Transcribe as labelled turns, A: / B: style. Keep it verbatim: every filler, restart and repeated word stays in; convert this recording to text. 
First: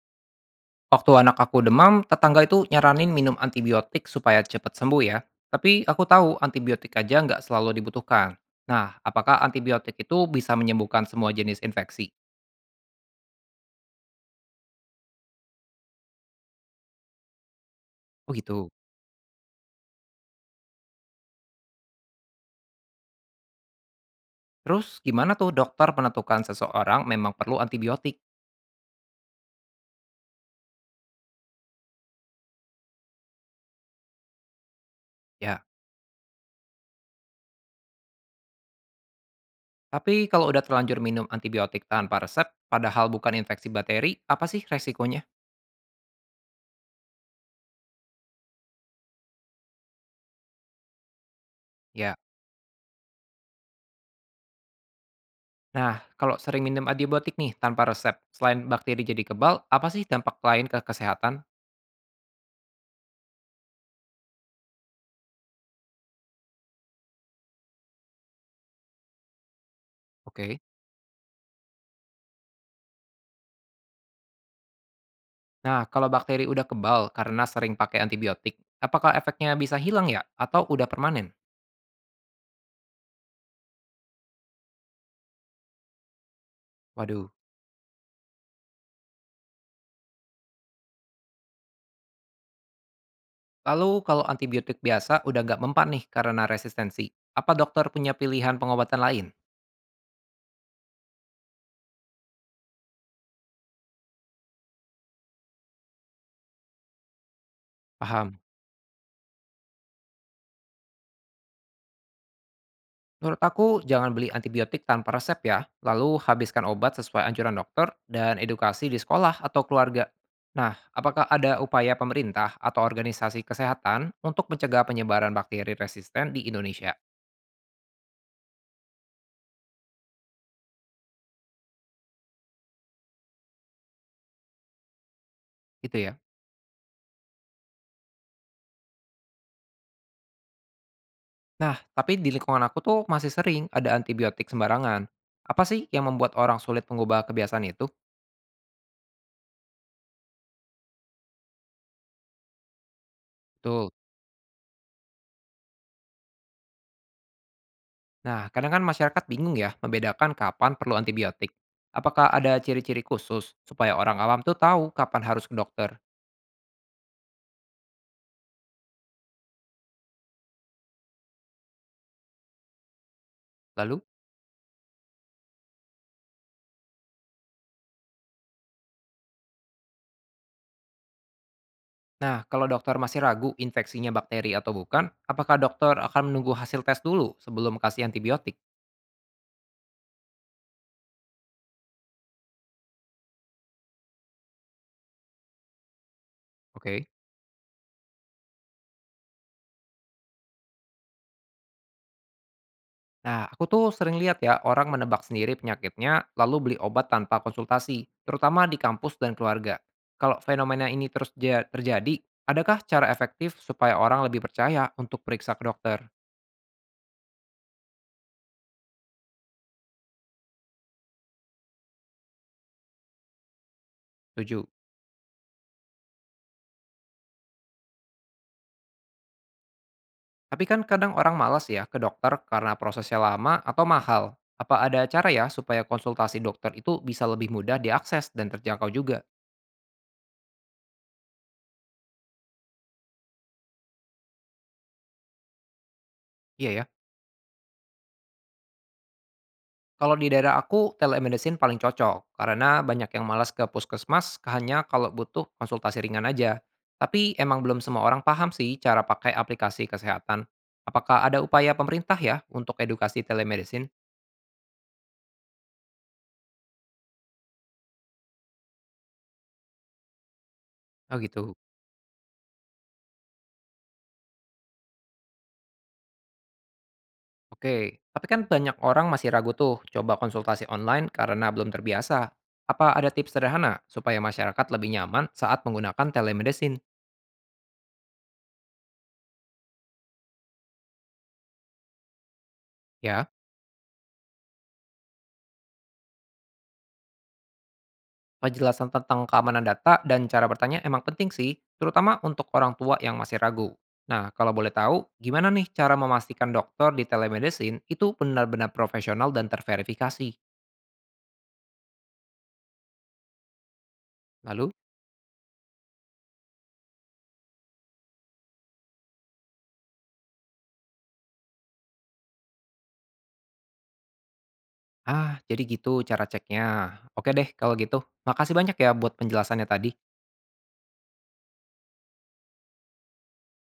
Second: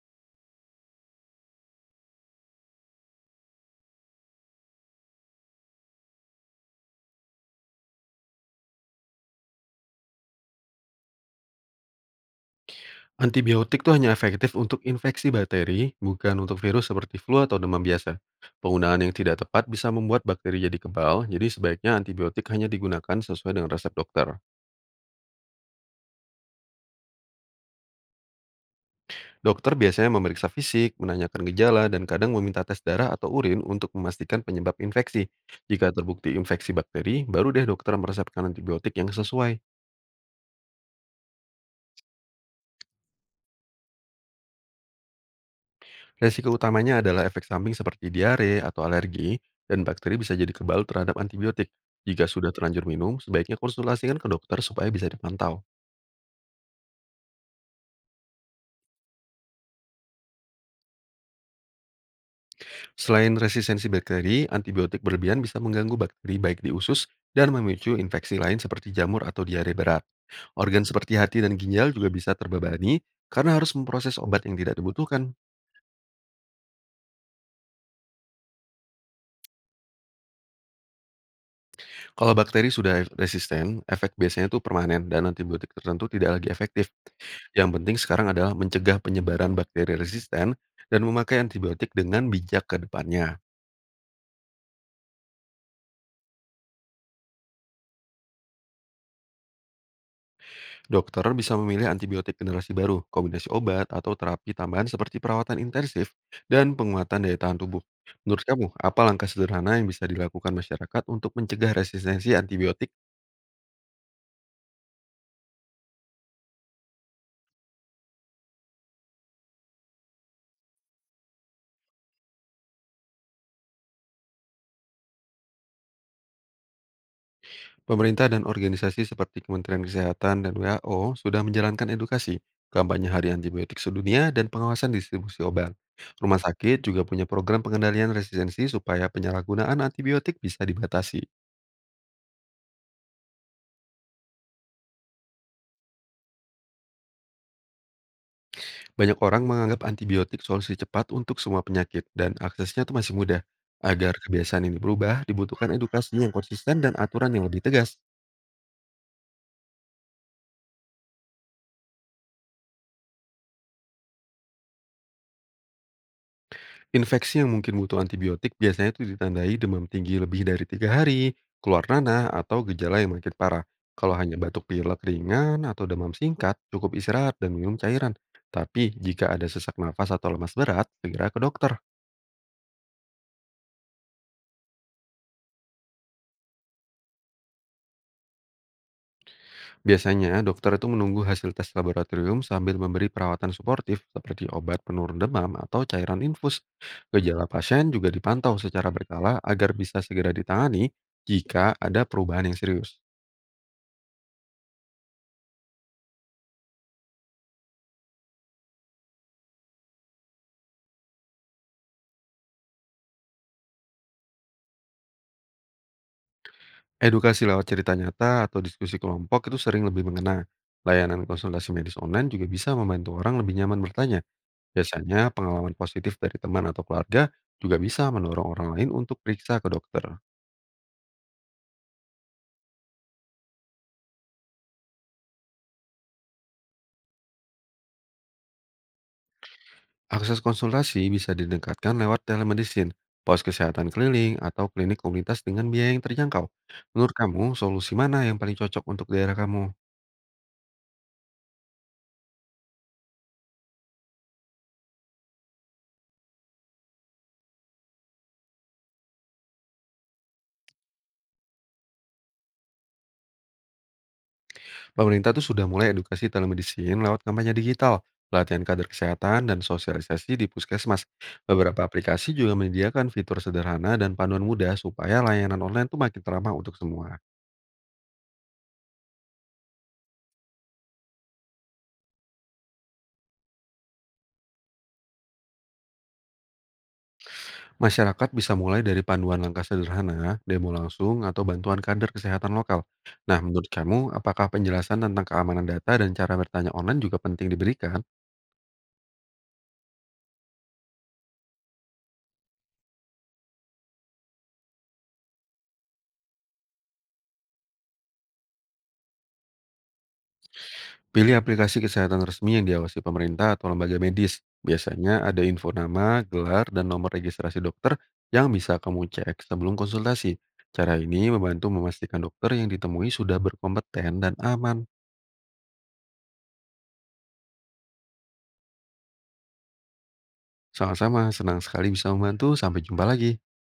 A: Waktu anak aku demam, tetangga itu nyaranin minum antibiotik supaya cepat sembuh ya. Tapi aku tahu antibiotik aja nggak selalu dibutuhkan. Nah, apakah antibiotik itu bisa menyembuhkan semua jenis infeksi?
B: Antibiotik itu hanya efektif untuk infeksi bakteri, bukan untuk virus seperti flu atau demam biasa.
A: Oh gitu.
B: Penggunaan yang tidak tepat bisa membuat bakteri jadi kebal, jadi sebaiknya antibiotik hanya digunakan sesuai dengan resep dokter.
A: Terus gimana tuh dokter menentukan seseorang memang perlu antibiotik?
B: Dokter biasanya memeriksa fisik, menanyakan gejala, dan kadang meminta tes darah atau urin untuk memastikan penyebab infeksi.
A: Ya,
B: Jika terbukti infeksi bakteri, baru deh dokter meresepkan antibiotik yang sesuai.
A: tapi kalau udah terlanjur minum antibiotik tanpa resep, padahal bukan infeksi bakteri, apa sih resikonya?
B: Resiko utamanya adalah efek samping seperti diare atau alergi, dan bakteri bisa jadi kebal terhadap antibiotik.
A: Ya.
B: Jika sudah terlanjur minum, sebaiknya konsultasikan ke dokter supaya bisa dipantau.
A: Nah, kalau sering minum antibiotik nih tanpa resep, selain bakteri jadi kebal, apa sih dampak lain ke kesehatan?
B: Selain resistensi bakteri, antibiotik berlebihan bisa mengganggu bakteri baik di usus dan memicu infeksi lain seperti jamur atau diare berat.
A: Oke.
B: Organ seperti hati dan ginjal juga bisa terbebani karena harus memproses obat yang tidak dibutuhkan.
A: Nah, kalau bakteri udah kebal karena sering pakai antibiotik, apakah efeknya bisa hilang ya? Atau udah permanen?
B: Kalau bakteri sudah resisten, efek biasanya itu permanen dan antibiotik tertentu tidak lagi efektif.
A: Waduh.
B: Yang penting sekarang adalah mencegah penyebaran bakteri resisten dan memakai antibiotik dengan bijak ke depannya.
A: Lalu kalau antibiotik biasa udah nggak mempan nih karena resistensi, apa dokter punya pilihan pengobatan lain?
B: Dokter bisa memilih antibiotik generasi baru, kombinasi obat, atau terapi tambahan seperti perawatan intensif dan penguatan daya tahan tubuh.
A: Paham.
B: Menurut kamu, apa langkah sederhana yang bisa dilakukan masyarakat untuk mencegah resistensi antibiotik?
A: Menurut aku, jangan beli antibiotik tanpa resep ya, lalu habiskan obat sesuai anjuran dokter dan edukasi di sekolah atau keluarga. Nah, apakah ada upaya pemerintah atau organisasi kesehatan untuk mencegah penyebaran bakteri resisten di Indonesia?
B: Pemerintah dan organisasi seperti Kementerian Kesehatan dan W H O sudah menjalankan edukasi, kampanye Hari antibiotik sedunia, dan pengawasan distribusi obat.
A: Gitu ya.
B: Rumah sakit juga punya program pengendalian resistensi supaya penyalahgunaan antibiotik bisa dibatasi.
A: Nah, tapi di lingkungan aku tuh masih sering ada antibiotik sembarangan. Apa sih yang membuat orang sulit mengubah kebiasaan itu?
B: Banyak orang menganggap antibiotik solusi cepat untuk semua penyakit dan aksesnya itu masih mudah.
A: Betul.
B: Agar kebiasaan ini berubah, dibutuhkan edukasi yang konsisten dan aturan yang lebih tegas.
A: Nah, kadang kan masyarakat bingung ya membedakan kapan perlu antibiotik. Apakah ada ciri-ciri khusus supaya orang awam tuh tahu kapan harus ke dokter?
B: Infeksi yang mungkin butuh antibiotik biasanya itu ditandai demam tinggi lebih dari tiga hari, keluar nanah, atau gejala yang makin parah.
A: Lalu,
B: Kalau hanya batuk pilek ringan atau demam singkat, cukup istirahat dan minum cairan. Tapi jika ada sesak nafas atau lemas berat, segera ke dokter.
A: nah, kalau dokter masih ragu infeksinya bakteri atau bukan, apakah dokter akan menunggu hasil tes dulu sebelum kasih antibiotik?
B: Biasanya dokter itu menunggu hasil tes laboratorium sambil memberi perawatan suportif seperti obat penurun demam atau cairan infus.
A: Oke.
B: Gejala pasien juga dipantau secara berkala agar bisa segera ditangani jika ada perubahan yang serius.
A: Nah, aku tuh sering lihat ya orang menebak sendiri penyakitnya lalu beli obat tanpa konsultasi, terutama di kampus dan keluarga. Kalau fenomena ini terus ja- terjadi, adakah cara efektif supaya orang lebih percaya untuk periksa ke dokter?
B: Edukasi lewat cerita nyata atau diskusi kelompok itu sering lebih mengena. Layanan konsultasi medis online juga bisa membantu orang lebih nyaman bertanya.
A: Setuju.
B: Biasanya pengalaman positif dari teman atau keluarga juga bisa mendorong orang lain untuk periksa ke dokter.
A: Tapi kan kadang orang malas ya ke dokter karena prosesnya lama atau mahal. Apa ada cara ya supaya konsultasi dokter itu bisa lebih mudah diakses dan terjangkau juga?
B: Akses konsultasi bisa didekatkan lewat telemedicine, pos kesehatan keliling, atau klinik komunitas dengan biaya yang terjangkau.
A: Iya ya.
B: Menurut kamu, solusi mana yang paling cocok untuk daerah kamu?
A: Kalau di daerah aku, telemedicine paling cocok karena banyak yang malas ke puskesmas hanya kalau butuh konsultasi ringan aja. Tapi emang belum semua orang paham sih cara pakai aplikasi kesehatan. Apakah ada upaya pemerintah ya untuk edukasi telemedicine?
B: Pemerintah tuh sudah mulai edukasi telemedicine lewat kampanye digital, pelatihan kader kesehatan, dan sosialisasi di puskesmas.
A: Oh gitu.
B: Beberapa aplikasi juga menyediakan fitur sederhana dan panduan mudah supaya layanan online tuh makin teramah untuk semua.
A: Oke, tapi kan banyak orang masih ragu tuh coba konsultasi online karena belum terbiasa. Apa ada tips sederhana supaya masyarakat lebih nyaman saat menggunakan telemedicine?
B: Masyarakat bisa mulai dari panduan langkah sederhana, demo langsung, atau bantuan kader kesehatan lokal.
A: Ya.
B: Nah, menurut kamu, apakah penjelasan tentang keamanan data dan cara bertanya online juga penting diberikan?
A: Penjelasan tentang keamanan data dan cara bertanya emang penting sih, terutama untuk orang tua yang masih ragu. Nah, kalau boleh tahu, gimana nih cara memastikan dokter di telemedicine itu benar-benar profesional dan terverifikasi?
B: Pilih aplikasi kesehatan resmi yang diawasi pemerintah atau lembaga medis.
A: Lalu,
B: Biasanya ada info nama, gelar, dan nomor registrasi dokter yang bisa kamu cek sebelum konsultasi. Cara ini membantu memastikan dokter yang ditemui sudah berkompeten dan aman.
A: ah, jadi gitu cara ceknya. Oke deh, kalau gitu. Makasih banyak ya buat penjelasannya tadi.
B: Sama-sama, senang sekali bisa membantu. Sampai jumpa lagi.